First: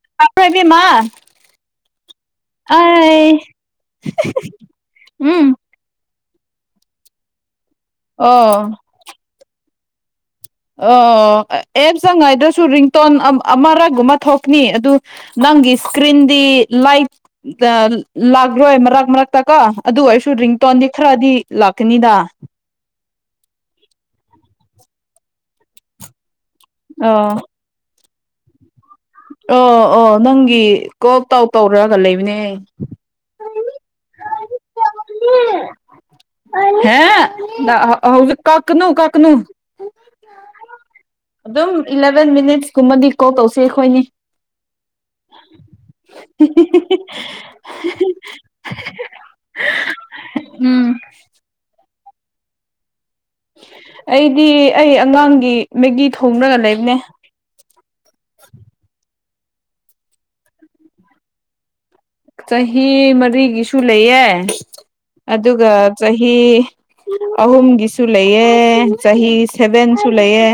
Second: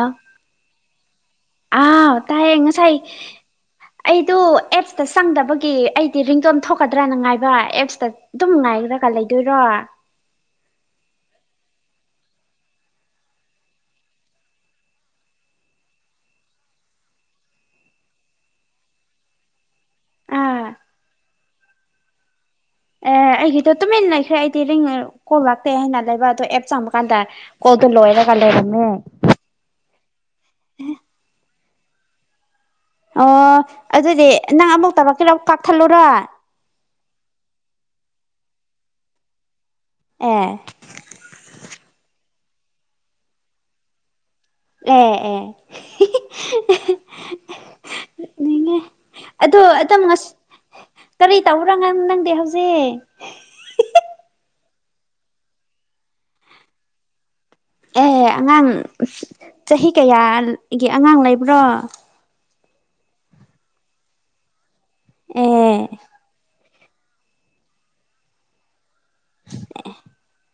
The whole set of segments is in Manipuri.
ꯑ ꯄ꯭ꯔꯕꯤꯃꯥ ꯑꯥ ꯇꯥꯏꯌꯦ ꯉꯁꯥꯏ ꯑꯩ ꯑꯩꯗꯨ ꯑꯦꯞꯁꯇ ꯎꯝ ꯆꯪꯗꯕꯒꯤ ꯑꯩ ꯇꯤꯔꯤꯡꯗꯣ ꯑꯃ ꯊꯣꯛꯀꯗ꯭ꯔꯥꯅ ꯉꯥꯏ ꯑꯦꯞꯁꯇ ꯑꯗꯨꯝ ꯑꯣ ꯉꯥꯏꯒꯗ꯭ꯔꯒ ꯂꯩꯗꯣꯏꯔꯣ ꯑꯣ ꯑꯦꯞ ꯆꯪꯉꯥꯏꯗꯁꯨ ꯔꯤꯡꯇꯣꯟ ꯑꯃꯔꯛꯨꯝ ꯑꯃ ꯊꯣꯛꯀꯅꯤ ꯑꯗꯨ ꯅꯪꯒꯤ ꯏꯁꯀ꯭ꯔꯤꯟꯗꯤ ꯂꯥꯏꯠ ꯂꯥꯛꯈꯔꯣꯏ ꯃꯔꯛ ꯃꯔꯛꯇꯀꯣ ꯑꯗꯨ ꯑꯣꯏꯔꯁꯨ ꯑꯥ ꯔꯤꯡꯇꯣꯟꯗꯤ ꯈꯔꯗꯤ ꯂꯥꯛꯀꯅꯤꯗ ꯑꯦ ꯑꯩꯒꯤꯗꯣ ꯇꯨꯃꯤꯟꯅ ꯂꯩꯈ꯭ꯔꯦ ꯑꯩꯗꯤꯡ ꯀꯣꯜ ꯂꯥꯛꯇꯦ ꯍꯥꯏꯅ ꯂꯩꯕ ꯑꯗꯣ ꯑꯦꯞ ꯑ ꯊꯃꯀꯥꯟꯗ ꯀꯣꯗ ꯂꯣꯋꯔ ꯀꯂꯔꯃꯦ ꯑꯣ ꯑꯣ ꯅꯪ ꯀꯣꯞ ꯇ ꯇꯧꯔꯒ ꯂꯩꯕꯅꯦ ꯑꯣ ꯑꯗꯨꯗꯤ ꯅꯪ ꯑꯃꯨꯛ ꯇꯧꯔꯛꯀꯦꯔꯣ ꯀꯛꯊꯠꯂꯨꯔꯣ ꯍꯦ ꯀꯀꯅꯨ ꯀꯈꯅꯨ ꯑꯦ ꯑꯗꯨꯝ ꯏꯂꯕꯦꯟ ꯃꯤꯠ ꯀꯨꯝꯕꯗꯤ ꯀꯣꯜ ꯇꯧꯁꯤꯦ ꯑꯩꯈꯣꯏꯅꯤ ꯑꯦ ꯑꯦꯅꯦ ꯑꯗꯣ ꯑꯗꯨꯝ ꯎꯝ ꯀꯔꯤ ꯇꯧꯔ ꯉ ꯅꯪ ꯗ ꯍꯧꯁꯦ ꯑꯩꯗꯤ ꯑꯩ ꯑꯉꯥꯡꯒꯤ ꯃꯦꯒꯤ ꯊꯣꯡꯅꯒ ꯂꯩꯕꯅꯦ ꯑꯦ ꯑꯉꯥꯡ ꯆꯍꯤ ꯀꯌꯥꯒꯤ ꯑꯉꯥꯡ ꯂꯩꯕ꯭ꯔꯣ ꯆꯍꯤ ꯃꯔꯤꯒꯤꯁꯨ ꯂꯩꯌꯦ ꯑꯗꯨꯒ ꯑꯦ ꯆꯍꯤ ꯑꯍꯨꯝꯒꯤꯁꯨ ꯂꯩꯌꯦ ꯆꯍꯤ ꯁꯦꯚꯦꯟꯁꯨ ꯂꯩꯌꯦ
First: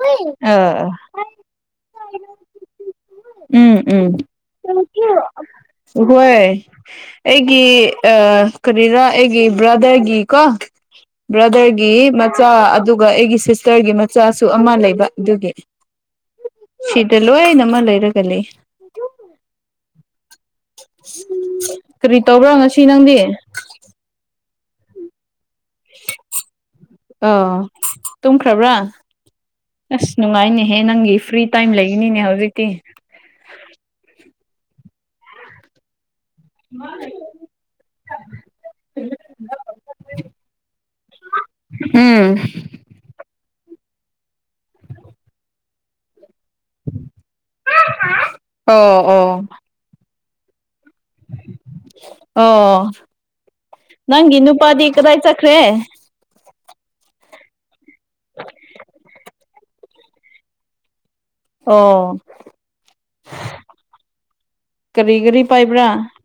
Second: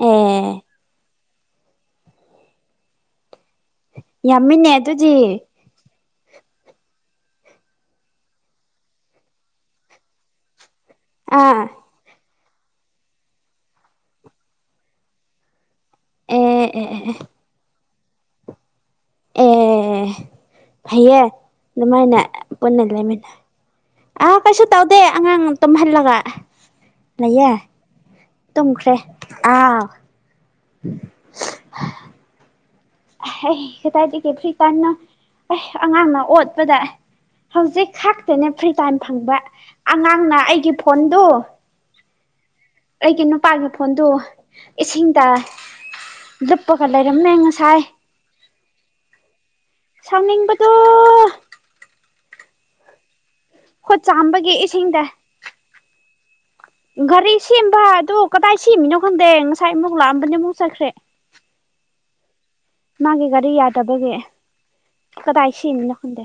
ꯑꯦ ꯑꯥ ꯀ ꯌꯥꯝꯃꯤꯟꯅ ꯑꯗꯨꯗꯤ ꯍꯣꯏ ꯑꯩꯒꯤ ꯑ ꯀꯔꯤꯅꯣ ꯑꯩꯒꯤ ꯕ꯭ꯔꯥꯗꯔꯒꯤ ꯀꯣ ꯑꯥ ꯭ꯔꯗꯔꯒꯤ ꯃ ꯃꯆꯥ ꯑꯗꯨꯒ ꯑꯩꯒꯤ ꯁꯤꯁꯇꯔꯒꯤ ꯃꯆꯥꯁꯨ ꯑꯃ ꯂꯩꯕ ꯑꯗꯨꯒꯤ ꯑꯦ ꯑꯦ ꯑꯦ ꯁꯤꯗ ꯂꯣꯏꯅ ꯑꯃ ꯂꯩꯔꯒ ꯀ ꯂꯩ ꯑꯦ ꯐꯩꯌꯦ ꯀꯔꯤ ꯑꯗꯨꯃꯥꯏꯅ ꯇꯧꯕ꯭ꯔꯥ ꯉꯁꯤ ꯄꯨꯟꯅ ꯅꯪꯗꯤ ꯂꯩꯃꯤꯟꯅ ꯑ ꯀꯩꯁꯨ ꯇꯧꯗꯦ ꯑꯉꯥꯡ ꯇꯨꯝꯍꯜꯂꯒ ꯑ ꯂꯩꯌꯦ ꯇꯨꯝꯈ꯭ꯔꯕ꯭ꯔꯥ ꯇꯨꯝꯈ꯭ꯔꯦ ꯑꯥꯎ ꯍꯦ ꯅꯪꯒꯤ ꯐ꯭ꯔꯤ ꯇꯥꯏꯝ ꯂꯩꯒꯅꯤꯅꯦ ꯍꯧꯖꯤꯛ [unintelligible] ꯍꯗꯥꯗꯤꯗꯒꯤ ꯐꯔꯤ ꯇꯟꯅꯣ ꯑ ꯑꯉꯝ ꯑꯣꯠꯄꯗ ꯍꯧꯖꯤꯛ ꯈꯥꯛꯇꯅꯦ ꯐ꯭ꯔꯤ ꯇꯥꯏꯝ ꯐꯪꯕ ꯑꯉꯥꯡꯅ ꯑꯩꯒꯤ ꯐꯣꯟꯗꯨ ꯎꯝ ꯑꯩꯒꯤ ꯃꯄꯥꯥꯟꯒꯤ ꯐꯣꯟꯗꯨ ꯏꯁꯤꯡ ꯇꯥꯏꯦ ꯂꯨꯞꯄꯒ ꯂꯩꯔꯝꯃꯦ ꯉꯁꯥꯏ ꯑꯣ ꯑꯣ ꯁꯥꯎꯅꯤꯡꯕꯗꯨ ꯑꯣ ꯈꯨꯠ ꯅꯪꯒꯤ ꯆꯥꯝꯕꯒꯤ ꯅꯨꯄꯥꯗꯤ ꯏꯁꯤꯡꯗ ꯀꯗꯥꯥꯏ ꯆꯈ꯭ꯔꯦ ꯒꯥꯔꯤ ꯁꯦꯝꯕ ꯍꯥꯏꯗꯣ ꯀꯗꯥꯏ ꯁꯦꯝꯃꯤꯅꯣ ꯈꯪꯗꯦ ꯉꯁꯥꯏ ꯑꯃꯨꯛ ꯂꯥꯛꯑꯝꯕꯅꯦ ꯑꯃꯨꯛ ꯆꯠꯈ꯭ꯔꯦ ꯑꯣ ꯃꯥꯒꯤ ꯒꯥꯔꯤ ꯌꯥꯗꯕꯒꯤꯦ ꯀꯔꯤ ꯀꯔꯤ ꯀꯗꯥꯏ ꯁꯤꯅꯤꯅꯣ ꯄꯥꯏꯕ꯭ꯔꯥ ꯈꯟꯗꯦ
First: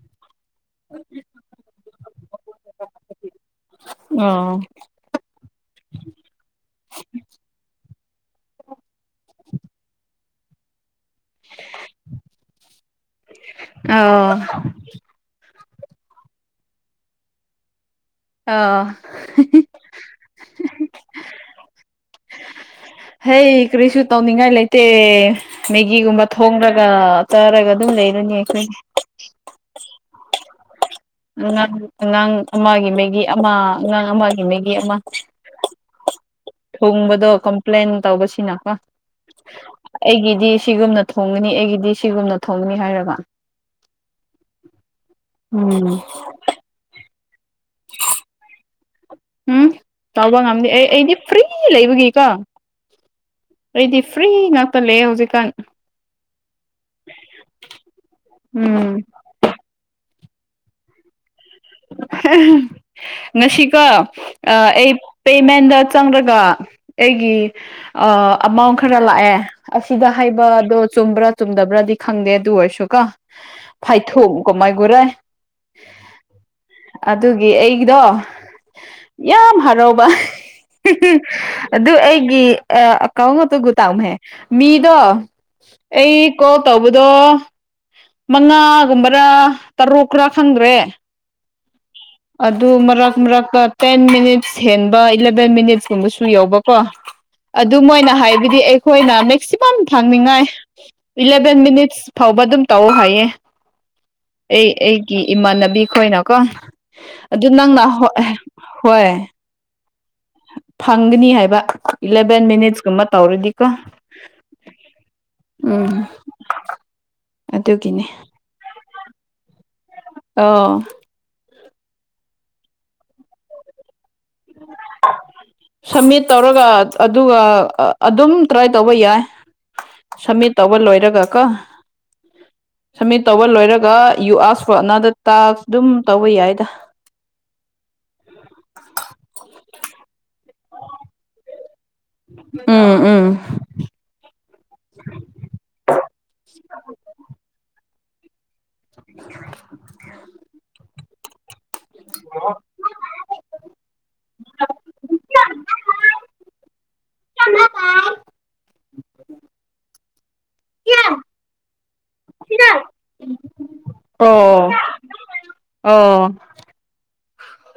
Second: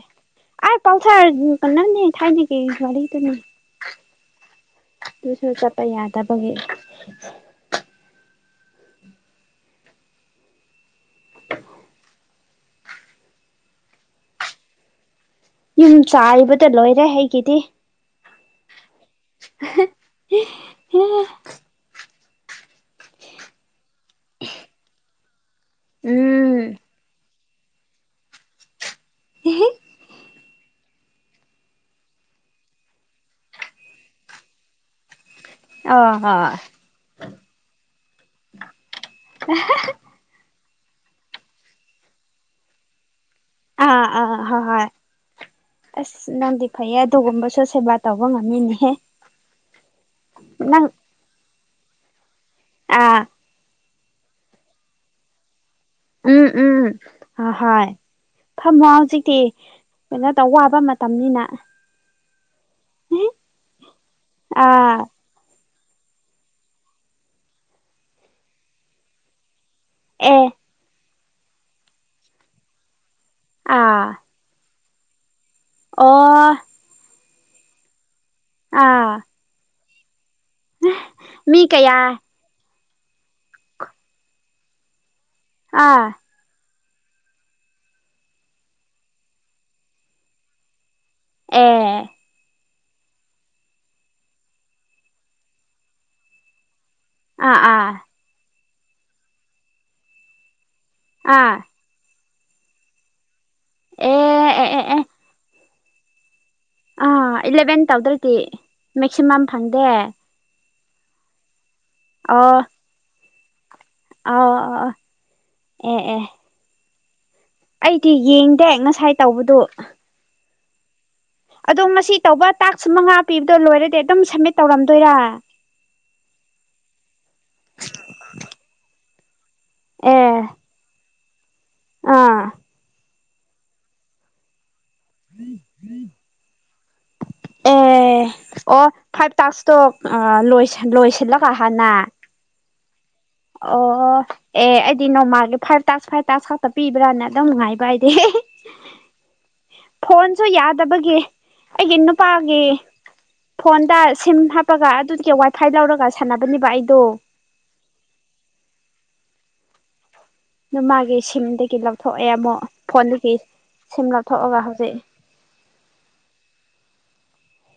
ꯑꯩ ꯄꯜꯁꯔ ꯀꯟꯅꯅꯤ ꯊꯦꯡꯨ ꯀ ꯋꯥ ꯇꯅꯤ ꯑꯣ ꯇꯨ ꯁꯣꯄꯥ ꯌꯥꯗꯕꯒ ꯑꯣ ꯌꯨꯝ ꯆꯥꯔꯤꯕꯗ ꯂꯣꯏꯔꯦ ꯑꯩꯒꯤꯗꯤ ꯑꯥ ꯍꯩ ꯀꯔꯤꯁꯨ ꯇꯧꯅꯤꯡꯉꯥꯏ ꯂꯩꯇꯦ ꯃꯦꯒꯤꯒꯨꯝꯕ ꯎꯝ ꯊꯣꯡꯂꯒ ꯇꯥꯔꯒ ꯑꯗꯨꯝ ꯂꯩꯔꯨꯅꯦ ꯑꯩꯈꯣꯏꯅꯦ ꯍ ꯑꯉꯥꯡ ꯑꯉꯥꯡ ꯑꯃꯒꯤ ꯃꯒꯤ ꯑꯃ ꯑꯉꯥꯡ ꯑꯃꯒꯤ ꯃꯒꯤ ꯑꯃ ꯑꯣ ꯍꯣꯏ ꯊꯣꯡꯕꯗꯣ ꯀꯝꯄ꯭ꯂꯦꯟ ꯇꯧꯕꯁꯤꯅꯀꯣ ꯑꯩꯒꯤꯗꯤ ꯁꯤꯒꯨꯝꯅ ꯊꯣꯡꯒꯅꯤ ꯑꯩꯒꯤꯗꯤ ꯁꯤꯒꯨꯝꯅ ꯊꯣꯡꯒꯅꯤ ꯍꯥꯏꯔꯕ ꯑꯥ ꯑꯥ ꯍ ꯍꯣꯏ ꯎꯝ ꯅꯥꯟꯗꯤ ꯐꯥꯏꯌꯦꯦ ꯑꯗꯨꯒꯨꯝꯕ ꯦ ꯇꯒꯣ ꯉꯝꯃꯤ ꯎꯝ ꯆꯥꯎꯥꯎꯕꯝꯗꯤꯗꯤ ꯐ꯭ꯔꯤ ꯀ ꯂꯩꯕꯒꯤ ꯀ ꯑꯥ ꯑꯩꯗꯤ ꯐ꯭ꯔꯤ ꯉꯥꯛꯇ ꯂꯩꯦ ꯍꯧꯖꯤꯛꯀꯥꯟ ꯎꯝ ꯎꯝ ꯍꯣꯏ ꯐꯝ ꯃꯣ ꯎꯝ ꯍꯧ ꯆꯤꯛꯇꯤ ꯀꯩꯅꯣꯇ ꯋꯥꯕ ꯃꯇꯝꯅꯤꯅ [inaudible] ꯉꯁꯤꯀ ꯑꯩ ꯑꯥ ꯄꯦꯃꯦꯟꯗ ꯆꯪꯔꯒ ꯑꯩꯒꯤ ꯑꯃꯥꯎꯟ ꯈꯔ ꯂꯥꯛꯑꯦ ꯑꯁꯤꯗ ꯑꯦ ꯍꯥꯏꯕ ꯑꯗꯣ ꯆꯨꯝꯕ꯭ꯔꯥ ꯆꯨꯝꯗꯕ꯭ꯔꯗꯤ ꯈꯪꯗꯦ ꯑꯗꯨ ꯑꯣꯏꯔꯁꯨ ꯀ ꯑꯥ ꯐꯥꯏꯊꯣꯛ ꯀꯃꯥꯏ ꯒꯨꯔꯥꯏ ꯑꯣ ꯑꯗꯨꯒꯤ ꯑꯩꯒꯤꯗꯣ ꯑꯥ ꯌꯥꯝ ꯍꯔꯑꯣ ꯃꯤ [inaudible] ꯑꯗꯨ ꯀꯌꯥ ꯑꯩꯒꯤ ꯑ ꯀꯥꯎ ꯉꯇ ꯨꯇꯥꯝ ꯍꯦ ꯃꯤꯗꯣ ꯑꯥ ꯑꯩ ꯀꯣ ꯇꯧꯕꯗꯣ ꯃꯉꯥꯒꯨꯝꯕꯔꯥ ꯇꯔꯨꯛ ꯈꯔ ꯈꯪꯗ꯭ꯔꯦ ꯑ ꯑꯗꯨ ꯃꯔꯛ ꯃꯔꯛꯀ ꯇꯦꯟ ꯃꯤꯅꯤꯠꯁ ꯍꯦꯟꯕ ꯏꯂꯚꯦꯟ ꯃꯤꯅꯤꯠꯁꯀꯨꯝꯕꯁꯨ ꯌꯥꯎꯧꯕꯀꯣ ꯑꯥ ꯑꯗꯨ ꯑꯥ ꯃꯣꯏꯅ ꯍꯥꯏꯕꯗꯤ ꯑꯩ ꯍꯣꯏꯅ ꯃꯦꯛꯁꯤꯃꯝ ꯊꯥꯡꯅꯤꯡꯉꯥꯏ ꯑꯥ ꯏꯂꯕꯦꯟ ꯃꯤꯅꯤꯠꯁ ꯐꯕ ꯑꯗꯨꯝ ꯇꯧꯑꯣ ꯍꯥꯏꯌꯦ ꯑꯦ ꯑꯦ ꯑꯩ ꯑꯦ ꯑꯦ ꯑꯩꯒꯤ ꯏꯃꯥꯟꯅꯕꯤ ꯍꯣꯏꯅ ꯀꯣ ꯑꯥ ꯏꯂꯚꯦꯟ ꯇꯧꯗ꯭ꯔꯗꯤ ꯍꯣꯏ ꯃꯦꯛꯁꯤꯃꯝ ꯐꯪꯗꯦ ꯐꯪꯒꯅꯤ ꯍꯥꯏꯕ ꯏꯂꯕꯟ ꯃꯅꯤꯠꯁ ꯃ ꯇꯧꯔꯗꯤ ꯑ ꯎꯝ ꯑꯦ ꯑꯦ ꯑꯗꯨꯒꯤꯅꯤ ꯑꯩꯗꯤ ꯌꯦꯡꯗꯦ ꯉ ꯁꯥꯏ ꯇꯧꯕꯗꯣ ꯑꫭ ꯑꯗꯣ ꯉꯁꯤ ꯇꯧꯕ ꯇꯥꯛꯁ ꯃꯉꯥ ꯄꯤꯕꯗꯣ ꯂꯣꯏꯔꯗꯤ ꯑꯗꯨꯝ ꯁꯝꯃꯤꯠ ꯇꯧꯔꯝꯗꯣꯏꯔꯥ ꯁꯝꯃꯤꯠ ꯇꯧꯔꯒ ꯑꯗꯨꯒ ꯑꯗꯨꯝ ꯇ꯭ꯔꯥꯏ ꯇꯧꯕ ꯌꯥꯏ ꯑꯦ ꯁꯝꯃꯤꯠ ꯇꯧꯕ ꯂꯣꯏꯔꯒ ꯀꯣ ꯑꯥ ꯁꯃꯤꯠ ꯇꯧꯕ ꯂꯣꯏꯔꯒ ꯌꯨ ꯑꯔ ꯀꯣꯅꯥꯗ ꯇꯥꯛꯏ ꯑꯗꯨꯝ ꯇꯧꯕ ꯌꯥꯏꯗ ꯏꯁꯇꯣꯛ ꯂꯣꯏ ꯂꯣꯏꯁꯤꯜꯂꯒ ꯍꯅ ꯎꯝ ꯎꯝ ꯑꯣ ꯑꯦ ꯑꯩꯗꯤ ꯅꯣꯡꯃꯥꯒꯤ ꯐꯥꯏꯚ ꯇꯁ ꯐꯥꯏꯚ ꯇꯥꯁ ꯈꯥꯛꯛꯇ ꯄꯤꯕ꯭ꯔꯅ ꯑꯗꯨꯝ ꯅꯨꯡꯉꯥꯏꯕ ꯑꯩ ꯍ ꯐꯣꯟꯁꯨ ꯌꯥꯗꯦ ꯌꯗꯕꯒꯤ ꯑꯩꯒꯤ ꯅꯨꯄꯥꯒꯤ ꯐꯣꯟꯗ ꯁꯤꯝ ꯍꯥꯞꯄꯒ ꯑꯗꯨꯒꯤ ꯋꯥꯏꯐꯥꯏ ꯂꯧꯔꯒ ꯁꯥꯟꯅꯕꯅꯦꯕ ꯑꯩꯗꯣ ꯎꯝ ꯑꯗꯨ ꯃꯥꯒꯤ ꯁꯤꯝꯗꯒꯤ ꯂꯧꯊꯣꯛꯑꯦ ꯑꯃꯨꯛ ꯐꯣꯟꯗꯒꯤ ꯁꯤꯝ ꯑꯣ ꯂꯧꯊꯣꯛꯑꯒ ꯍꯧꯖꯤꯛ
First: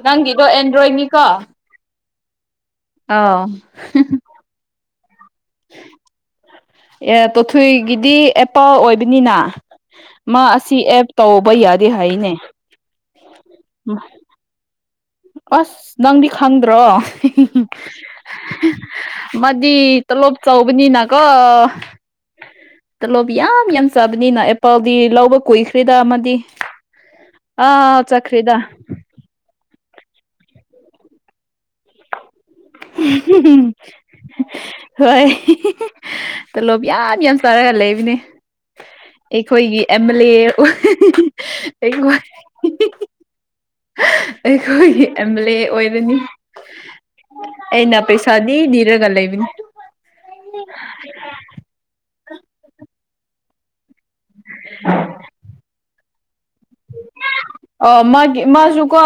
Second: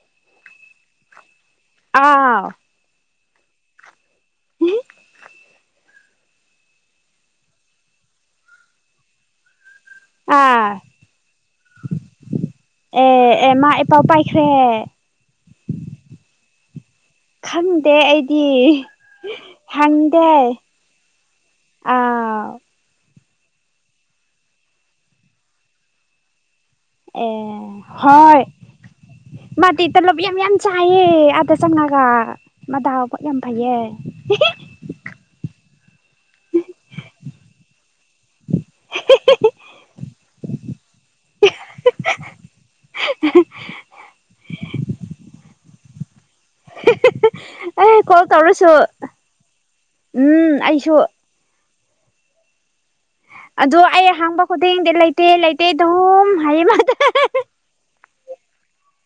ꯅꯪꯗꯣ ꯑꯦ ꯟ꯭ꯔꯣꯌꯅꯤꯀꯥ ꯑꯥ ꯑꯥꯎ ꯍ ꯑꯦ ꯇꯣꯊꯣꯏꯒꯤꯗꯤ ꯑꯦꯄꯜ ꯑꯣꯏꯕꯅꯤꯅ ꯃꯥ ꯑꯥ ꯑꯁꯤ ꯑꯦꯞ ꯇꯧꯕ ꯌꯥꯗꯦ ꯍꯥꯏꯅꯦ ꯑꯦ ꯑꯦ ꯃꯥ ꯑꯦꯄꯜ ꯄꯥꯏꯈ꯭ꯔꯦ ꯑꯁ ꯅꯪꯗꯤ ꯈꯪꯗ꯭ꯔꯣ ꯈꯪꯗꯦ ꯑꯩꯗꯤ ꯃꯥꯗꯤ ꯍꯪꯗꯦ ꯇꯂꯣꯞ ꯆꯥꯎꯕꯅꯤꯅꯀꯣ ꯑꯥꯎ ꯇꯂꯣꯞ ꯌꯥꯝ ꯌꯥꯝ ꯆꯥꯕꯅꯤꯅ ꯑꯦꯄꯜꯗꯤ ꯂꯧꯕ ꯀꯨꯏꯈ꯭ꯔꯤꯗ ꯃꯗꯤ ꯑꯦ ꯍꯣꯏ ꯃꯥꯇꯤ ꯇꯣꯂꯣꯞ ꯌꯥꯝ ꯌꯥꯝ ꯆꯥꯏꯌꯦ ꯑꯗ ꯆꯪꯉꯒ ꯃꯗꯥꯎ ꯌꯥꯝ ꯐꯩꯌꯦ ꯍꯣꯏ ꯇꯂꯣꯞ ꯌꯥꯝ ꯌꯥꯝ ꯆꯥꯔꯒ ꯂꯩꯕꯅꯦ ꯑꯩꯈꯣꯏꯒꯤ ꯑꯦꯝ ꯑꯦꯜ ꯑꯦ ꯑꯩꯈꯣꯏ ꯑꯗꯨꯅꯤ ꯑꯦ ꯀꯣꯜ ꯇꯧꯔꯁꯨ ꯅꯤꯔꯒ ꯂꯩꯕꯅꯤ ꯎꯝ ꯑꯩꯁꯨ ꯑꯗꯣ ꯑꯩ ꯍꯥꯡꯕ ꯈꯨꯗꯤꯡꯗꯤ ꯂꯩꯇꯦ ꯂꯩꯇꯦ ꯗꯨꯝ ꯍꯥꯏꯌꯦ ꯃꯥꯗꯤ ꯃꯥꯁꯨ ꯀꯣ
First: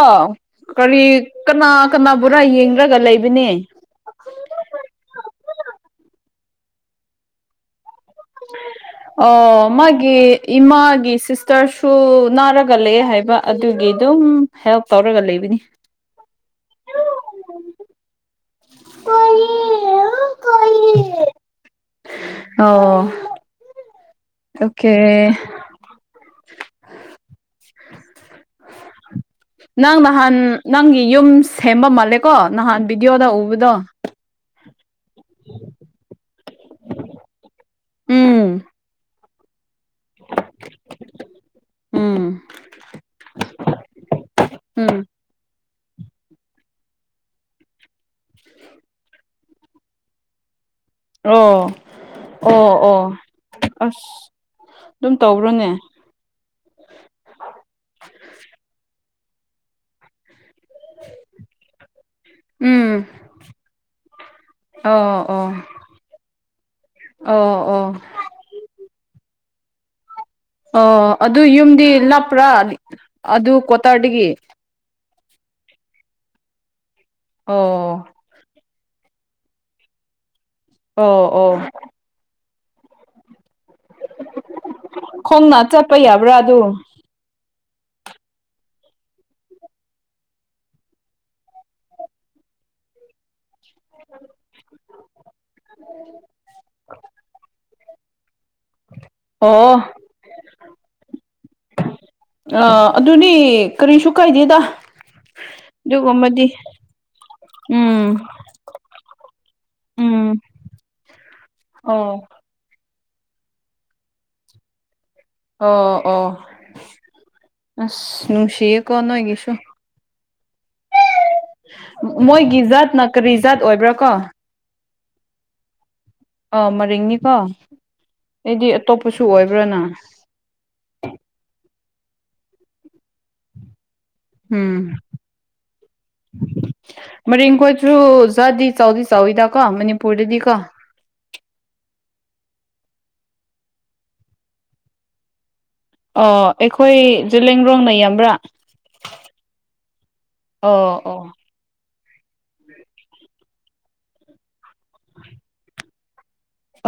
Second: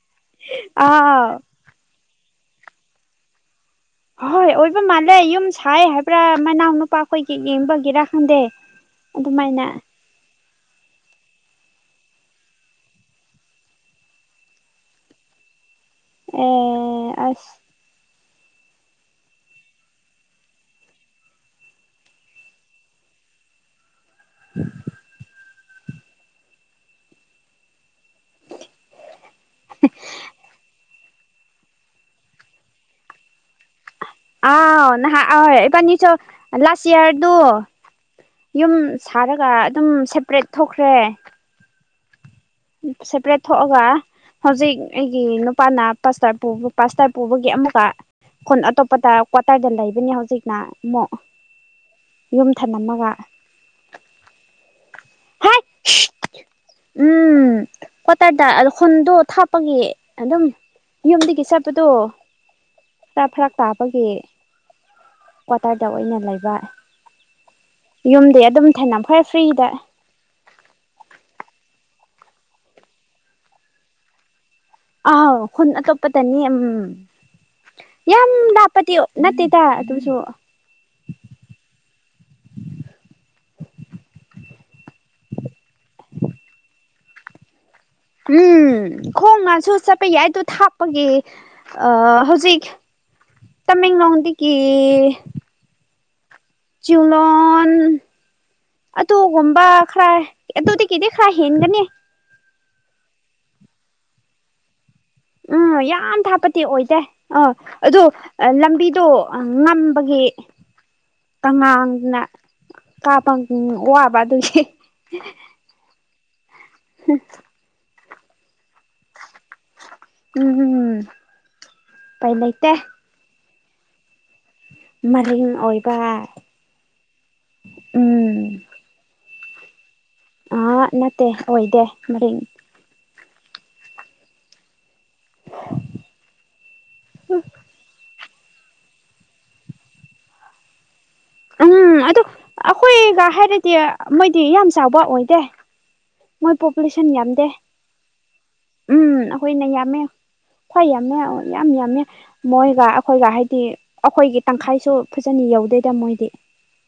ꯀꯂꯤ ꯑꯥ ꯀꯅꯥ ꯀꯅꯥꯕꯨꯔꯥ ꯌꯦꯡꯔꯒ ꯂꯩꯕꯅꯦ ꯍꯣꯏ ꯑꯣꯏꯕ ꯃꯥꯜꯂꯦ ꯌꯨꯝ ꯁꯥꯏ ꯍꯥꯏꯕ꯭ꯔꯥ ꯃꯅꯥꯎ ꯅꯨꯄꯥ ꯑꯩꯈꯣꯏꯒꯤ ꯌꯦꯡꯕꯒꯤꯔ ꯑꯣ ꯃꯥꯒꯤ ꯏꯃꯥꯒꯤ ꯁꯤꯁꯇꯔꯁꯨ ꯅꯥꯔꯒ ꯂꯩ ꯍꯥꯏꯕ ꯑꯗꯨꯒꯤ ꯑꯗꯨꯝ ꯍꯦꯜꯞ ꯇꯧꯔꯒ ꯂꯩꯕꯅꯤ ꯑꯦ ꯑꯁ ꯑꯣ ꯑꯣꯀꯦ ꯅꯪ ꯅꯍꯥꯟ ꯅꯪꯒꯤ ꯌꯨꯝ ꯁꯦꯝꯕ ꯃꯥꯜꯂꯦꯀꯣ ꯅꯍꯥꯟ ꯚꯤꯗꯤꯑꯣꯗ ꯎꯕꯗꯣ ꯑꯥꯎ ꯅꯍꯥꯛ ꯑ ꯏꯕꯥꯅꯤꯁꯨ ꯂꯥꯁ ꯏꯌꯥꯔꯗꯨ ꯎꯝ ꯌꯨꯝ ꯈꯔꯒ ꯑꯗꯨꯝ ꯁꯦꯄꯔꯦꯠ ꯊꯣꯛꯈ꯭ꯔꯦ ꯎꯝ ꯁꯦꯄꯔꯦꯠ ꯊꯣꯛꯑꯒ ꯍꯧꯖꯤꯛ ꯎꯝ ꯑꯩꯒꯤ ꯅꯨꯄꯥꯅ ꯄꯥꯁꯇ ꯄꯥꯁꯇꯔ ꯄꯨꯕꯒꯤ ꯑꯃꯨꯛꯀ ꯈꯨꯟ ꯑꯇꯣꯞꯄꯗ ꯀ꯭ꯋꯥꯇꯔꯗ ꯂꯩꯕꯅꯤ ꯍꯧꯖꯤꯛꯅ ꯑꯃꯨꯛ ꯑꯣ ꯌꯨꯝ ꯑꯣ ꯑꯣ ꯊꯅꯝꯃꯒ ꯑꯁ ꯑꯗꯨꯝ ꯍꯥꯏ ꯇꯧ꯭ꯔꯣꯅꯦ ꯎꯝ ꯀꯇꯇꯥ [unintelligible] ꯈꯟꯗ ꯊꯥꯞꯄꯒꯤ ꯑꯗꯨꯝ ꯌꯨꯝꯗꯒꯤ ꯆꯠꯄꯗꯣ ꯎꯝ ꯆ ꯐꯔꯛ ꯇꯥꯄꯒꯤ ꯑꯣ ꯑꯣ ꯀ꯭ꯋꯥꯇꯔꯗ ꯑꯣꯏꯅ ꯂꯩꯕ ꯑꯣ ꯑꯣ ꯌꯨꯝꯗꯤ ꯑꯗꯨꯝ ꯊꯩꯅꯝ ꯑꯩꯐꯣꯏ ꯐꯔꯤꯗ ꯑꯣ ꯑꯗꯨ ꯌꯨꯝꯗꯤ ꯂꯞꯄ꯭ꯔꯥ ꯑꯗꯨ ꯀ꯭ꯋꯥꯇꯔꯗꯒꯤ ꯑ ꯈꯨꯟ ꯑꯇꯣꯞꯄꯇꯅꯤ ꯎꯝ ꯑꯣ ꯄ ꯅꯠꯇꯦ ꯇ ꯇꯨꯁꯨ ꯑꯣ ꯑꯣ ꯈꯣꯡꯅ ꯆꯠꯄ ꯌꯥꯕ꯭ꯔꯥ ꯑꯗꯨ ꯎꯝ ꯈꯣꯡ ꯉꯥꯁꯨ ꯆꯠꯄ ꯌꯥꯏ ꯑꯩꯗ ꯊꯥꯛꯄꯒꯤ ꯑ ꯍꯧꯖꯤꯛ ꯇꯃꯦꯂꯣꯡꯗꯒꯤ ꯑꯗꯨꯒꯨꯝꯕ ꯑꯣ ꯈꯔ ꯑꯗꯨꯗꯒꯤꯗꯤ ꯈꯔ ꯍꯦꯟꯒꯅꯤ ꯀꯔꯤꯁꯨꯨ ꯀꯥꯏꯗꯦꯗ ꯎꯝ ꯌꯥꯝ ꯑꯗꯨꯒꯨꯝꯕꯗꯤ ꯊꯥꯄꯗꯤ ꯑꯣꯏꯗꯦ ꯑꯥ ꯑꯗꯨ ꯎꯝ ꯂꯝꯕꯤꯗꯣ ꯉꯝꯕꯒꯤ ꯎꯝ ꯀꯪꯂꯉꯥꯡꯅ ꯑꯣ ꯀꯥꯞꯄ ꯋꯥꯕ ꯑꯗꯨꯒꯤ ꯑꯣ ꯑꯣ [unintelligible] ꯑꯥꯁ ꯅꯨꯡꯁꯤꯌꯦꯀꯣ ꯅꯣꯏꯒꯤꯁꯨ ꯎꯝ ꯎꯄꯥꯏ ꯃꯣꯏ ꯂꯩꯇꯦ ꯒꯤꯖꯥꯠ ꯅ ꯀꯔꯤ ꯖꯥꯠ ꯑꯣꯏꯕ꯭ꯔꯥ ꯀꯣ ꯃꯔꯤꯡ ꯑꯣꯏ ꯑꯣ ꯃꯔꯤꯡꯅꯤꯀꯣ ꯎꯝ ꯑꯩꯗꯤ ꯑꯇꯣꯞꯄꯁꯨ ꯁꯨ ꯑꯣꯏꯕ꯭ꯔꯅ ꯑꯥ ꯅꯠꯇꯦ ꯑꯣꯏꯗꯦ ꯃꯔꯤꯡ ꯎꯝ ꯃꯔꯤꯡ ꯀꯣꯏꯁꯨ ꯆꯗꯤ ꯆꯧꯗꯤ ꯆꯧꯏꯗ ꯀꯣ ꯃꯅꯤꯄꯨꯔꯗꯗꯤ ꯀꯣ ꯎꯝ ꯑꯗꯨ ꯑꯩꯈꯣꯏꯒ ꯍꯥꯏꯔꯗꯤ ꯃꯣꯏꯗꯤ ꯌꯥꯝ ꯆꯥꯎꯕ ꯑꯣꯏꯗꯦ ꯃꯣꯏ ꯑꯣ ꯄꯣꯄꯨꯂꯦꯁꯟ ꯑꯩꯈꯣꯏ ꯌꯥꯝꯗꯦ ꯖꯤꯂꯤꯡꯔꯣꯡꯅ ꯌꯥꯝꯕ꯭ꯔꯥ ꯎꯝ ꯑꯩꯈꯣꯏꯅ ꯌꯥꯝꯃꯦ ꯍꯣꯏ ꯑꯣ ꯌꯥꯝꯃꯦ ꯑꯣ ꯌꯥꯝ ꯌꯥꯝꯃꯦ ꯃꯣꯏꯒ ꯑꯩꯈꯣꯏꯒ ꯍꯥꯏꯗꯤ ꯑꯩꯈꯣꯏꯒꯤ ꯇꯪꯈꯥꯏꯁꯨ ꯐꯖꯅ ꯌꯧꯗꯦꯗ ꯃꯣꯏꯗꯤ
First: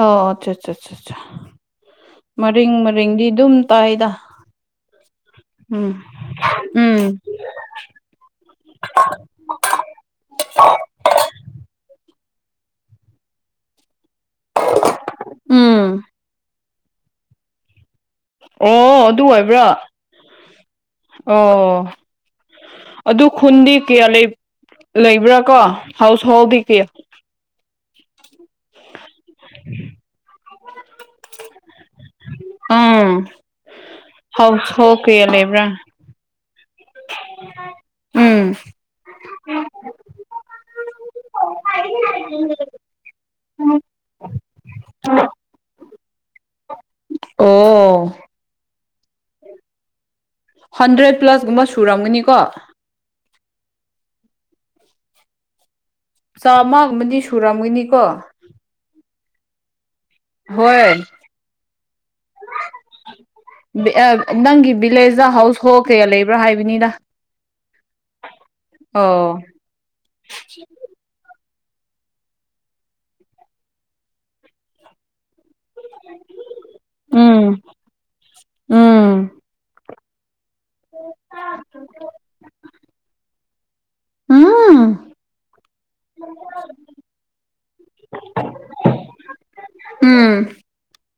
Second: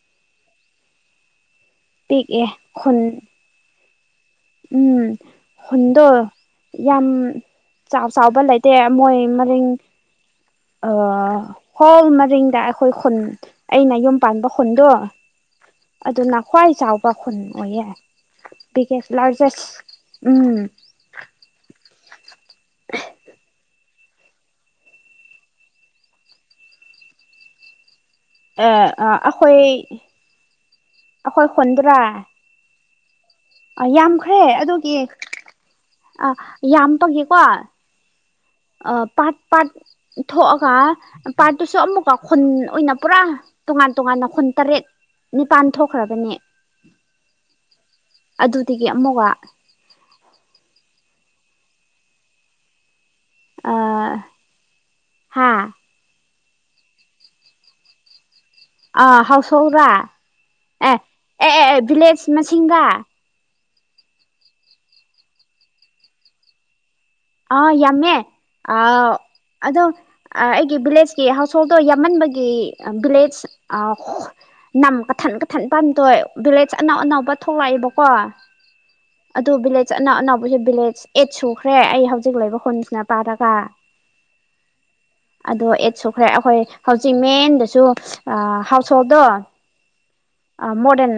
ꯑꯣ ꯑꯆꯥ ꯑꯆꯥ ꯑꯆꯥ ꯄꯤꯛꯑꯦ ꯃꯔꯤꯡ ꯈꯨꯟ ꯃꯔꯤꯡꯗꯤ ꯑꯗꯨꯝ ꯇꯥꯏꯗꯥ ꯎꯝ ꯍꯨꯟꯗꯣ ꯌꯥꯝ ꯎꯝ ꯆꯥꯎ ꯆꯥꯎꯕ ꯂꯩꯇꯦ ꯃꯣꯏ ꯃꯔꯤꯡ ꯇꯔꯤꯡꯗ ꯑꯩꯈꯣꯏ ꯈꯨꯟ ꯑꯩꯅ ꯌꯨꯝ ꯄꯥꯟꯕ ꯈꯨꯨꯟꯗꯣ ꯎꯝ ꯑꯗꯨ ꯅꯈꯋꯥꯏ ꯆꯥꯎꯕ ꯈꯣꯟ ꯑꯣꯏꯌꯦ ꯑꯣ ꯕꯤꯒꯦꯁ ꯑꯗꯨ ꯑꯣꯏꯕ꯭ꯔꯣ ꯂꯥꯔꯖꯦꯁ ꯎꯝ ꯑꯣ ꯑꯗꯨ ꯈꯨꯟꯗꯤ ꯀꯌꯥ ꯂꯩ ꯂꯩꯕ꯭ꯔꯥ ꯀꯣ ꯍꯥꯎꯁ ꯍꯣꯜꯗꯤ ꯀꯌꯥ ꯑꯦ ꯑꯩꯈꯣꯏ ꯑꯩꯈꯣꯏ ꯈꯨꯟꯗ꯭ꯔꯥ ꯎꯝ ꯑꯥ ꯌꯥꯝꯈ꯭ꯔꯦ ꯍꯥꯎꯁ ꯑꯗꯨꯒꯤ ꯍꯣꯜ ꯀꯌꯥ ꯂꯩꯕ꯭ꯔꯥ ꯑ ꯌꯥꯝꯕꯒꯤꯀꯣ ꯑ ꯎꯝ ꯄꯠ ꯄꯠ ꯊꯣꯛꯑ ꯍꯥ ꯄꯥ ꯑꯗꯨꯨꯁꯨ ꯑꯃꯨꯛꯀꯥꯎ ꯈꯨꯟ ꯑꯣꯏꯅ ꯄꯨꯔꯥ ꯇꯣꯉꯥꯟ ꯇꯣꯉꯥꯟꯅ ꯈꯨꯨꯟ ꯇꯔꯦꯠ ꯅꯤꯄꯥꯟ ꯊꯣꯛꯈ꯭ꯔꯕꯅꯦ ꯑꯣ ꯑꯗꯨꯗꯒꯤ ꯑꯃꯨꯛꯒ ꯍꯟꯗ꯭ꯔꯦꯠ ꯄ꯭ꯂꯁꯒꯨꯝꯕ ꯁꯨꯔꯝꯒꯅꯤꯀꯣ ꯑ ꯍꯥꯥ ꯆꯥꯝꯃ ꯑꯃꯗꯤꯗꯤ ꯁꯨꯔꯝꯒꯅꯤꯀꯣ ꯑ ꯍꯥꯎꯁꯧ꯭ꯔꯥ ꯑꯦ ꯍꯣꯏ ꯑꯦ ꯑꯦ ꯚꯂꯦꯖ ꯃꯁꯤꯒꯥ ꯅꯪꯒꯤ ꯚꯤꯂꯦꯖꯇ ꯍꯥꯎ ꯍꯣꯜ ꯀꯌꯥ ꯂꯩꯕ꯭ꯔꯥ ꯍꯥꯏꯕꯅꯤꯗ ꯑ ꯌꯥꯝꯃꯦ ꯑ ꯑꯣ ꯑꯣ ꯑꯩꯒꯤ ꯚꯤꯂꯦꯖꯀꯤ ꯗꯣ ꯌꯥꯝꯃꯟꯕꯒꯤ ꯕꯤꯂꯦꯁ ꯅꯝ ꯀꯊꯜ ꯃꯊꯟ ꯄꯥꯝ ꯇꯣꯏ ꯚꯤꯂꯦꯖ ꯑꯅꯧ ꯑꯅꯕ ꯎꯝ ꯊꯣꯛꯂꯛꯏꯕꯀꯣ ꯎꯝ ꯑꯗꯨ ꯚꯤꯂꯦꯖ [inaudible] ꯍꯧ ꯚꯤꯂꯦꯖ ꯑꯩꯠ ꯁꯨꯈ꯭ꯔꯦ ꯑꯩ ꯒ꯭ꯂꯥꯏꯕ ꯈꯣꯟꯃꯤꯁꯤꯅ ꯄꯥ ꯇꯀꯥ ꯎꯝ ꯑꯗꯣ ꯑꯩꯇ ꯁꯨꯈ꯭ꯔꯦ ꯑꯩꯈꯣꯏ ꯍꯧꯖꯤꯛ ꯃꯦꯟꯗꯁꯨ ꯍꯥꯎꯁ ꯍꯣꯜꯗꯣ ꯎꯝ ꯃꯣꯗꯔꯟ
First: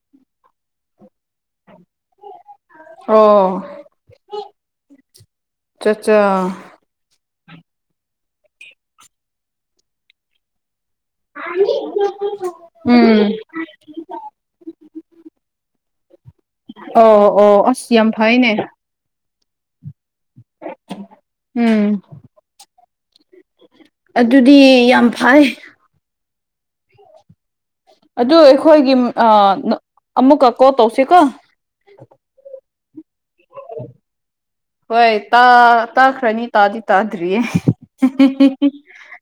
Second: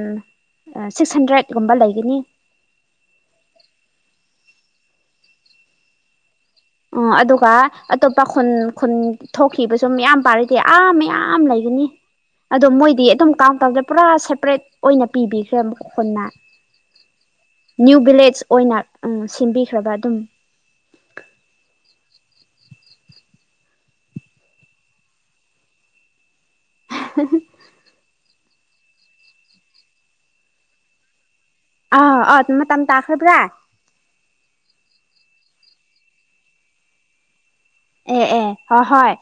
[inaudible] ꯁꯤꯛꯁ ꯍꯟꯗ꯭ꯔꯦꯗꯀꯨꯝꯕ ꯂꯩꯒꯅꯤ ꯑꯆꯥ ꯑꯠꯆꯥ ꯑꯣ ꯑꯗꯨꯒ ꯑꯇꯣꯞꯄ ꯈꯨꯟ ꯈꯨꯟ ꯊꯣꯛꯈꯤꯕ ꯁꯨꯝ ꯌꯥꯝ ꯄꯥꯔꯗꯤ ꯑꯥ ꯃꯌꯥꯝ ꯂꯩꯒꯅꯤ ꯑꯗꯣ ꯃꯣꯏꯗꯤ ꯎꯝ ꯑꯗꯨꯝ ꯀꯥꯎꯟ ꯇꯧꯗꯦ ꯄꯨꯔꯥ ꯁꯦꯄꯔꯦꯠ ꯑꯣꯏꯅ ꯄꯤꯕꯤꯈ꯭ꯔꯦ ꯈꯨꯟꯅ ꯑꯣ ꯑꯣ ꯅ꯭ꯌꯨ ꯑꯁ ꯌꯥꯝ ꯚꯤꯂꯦꯖ ꯐꯩꯅꯦ ꯑꯣꯏꯅ ꯎꯝ ꯁꯤꯟꯕꯤꯈ꯭ꯔꯕ ꯎꯝ [inaudible] ꯑꯗꯨꯗꯤ ꯌꯥꯝ ꯐꯩ [inaudible] ꯑꯗꯨ ꯑꯩꯈꯣꯏꯒꯤ ꯑꯃꯨꯛꯀ ꯀꯣꯜ ꯇꯧꯁꯤꯀꯣ [inaudible] ꯈꯕ꯭ꯔꯥ ꯍꯣꯏ ꯇꯥꯈ꯭ꯔꯅꯤ ꯇꯥꯗꯤ ꯇꯥꯗ꯭ꯔꯤꯌꯦ ꯑꯦ ꯑꯦ ꯍꯣꯏ ꯍꯣꯏ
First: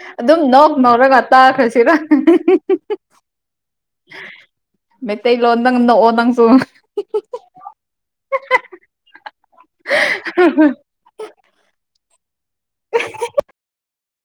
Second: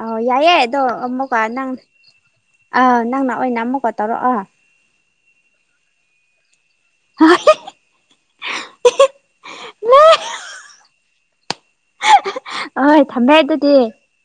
ꯑ ꯑꯗꯨꯝ ꯌꯥꯏꯑꯦ ꯅꯣꯛ ꯑꯗꯣ ꯅꯧꯔꯒ ꯑꯃꯨꯛꯀ ꯅꯪ ꯇꯥꯈ꯭ꯔꯁꯤꯔ ꯑꯥ ꯅꯪꯅ ꯑꯣꯏꯅ ꯑꯃꯨꯛꯀ ꯇꯧꯔꯛꯑꯣ ꯃꯩꯇꯩ ꯂꯣꯗꯪ ꯑꯣꯛꯑꯣ ꯅꯪꯁꯨ [inaudible] [inaudible] [inaudible] ꯑ ꯊꯝꯕ ꯍꯥꯏꯗꯗꯤ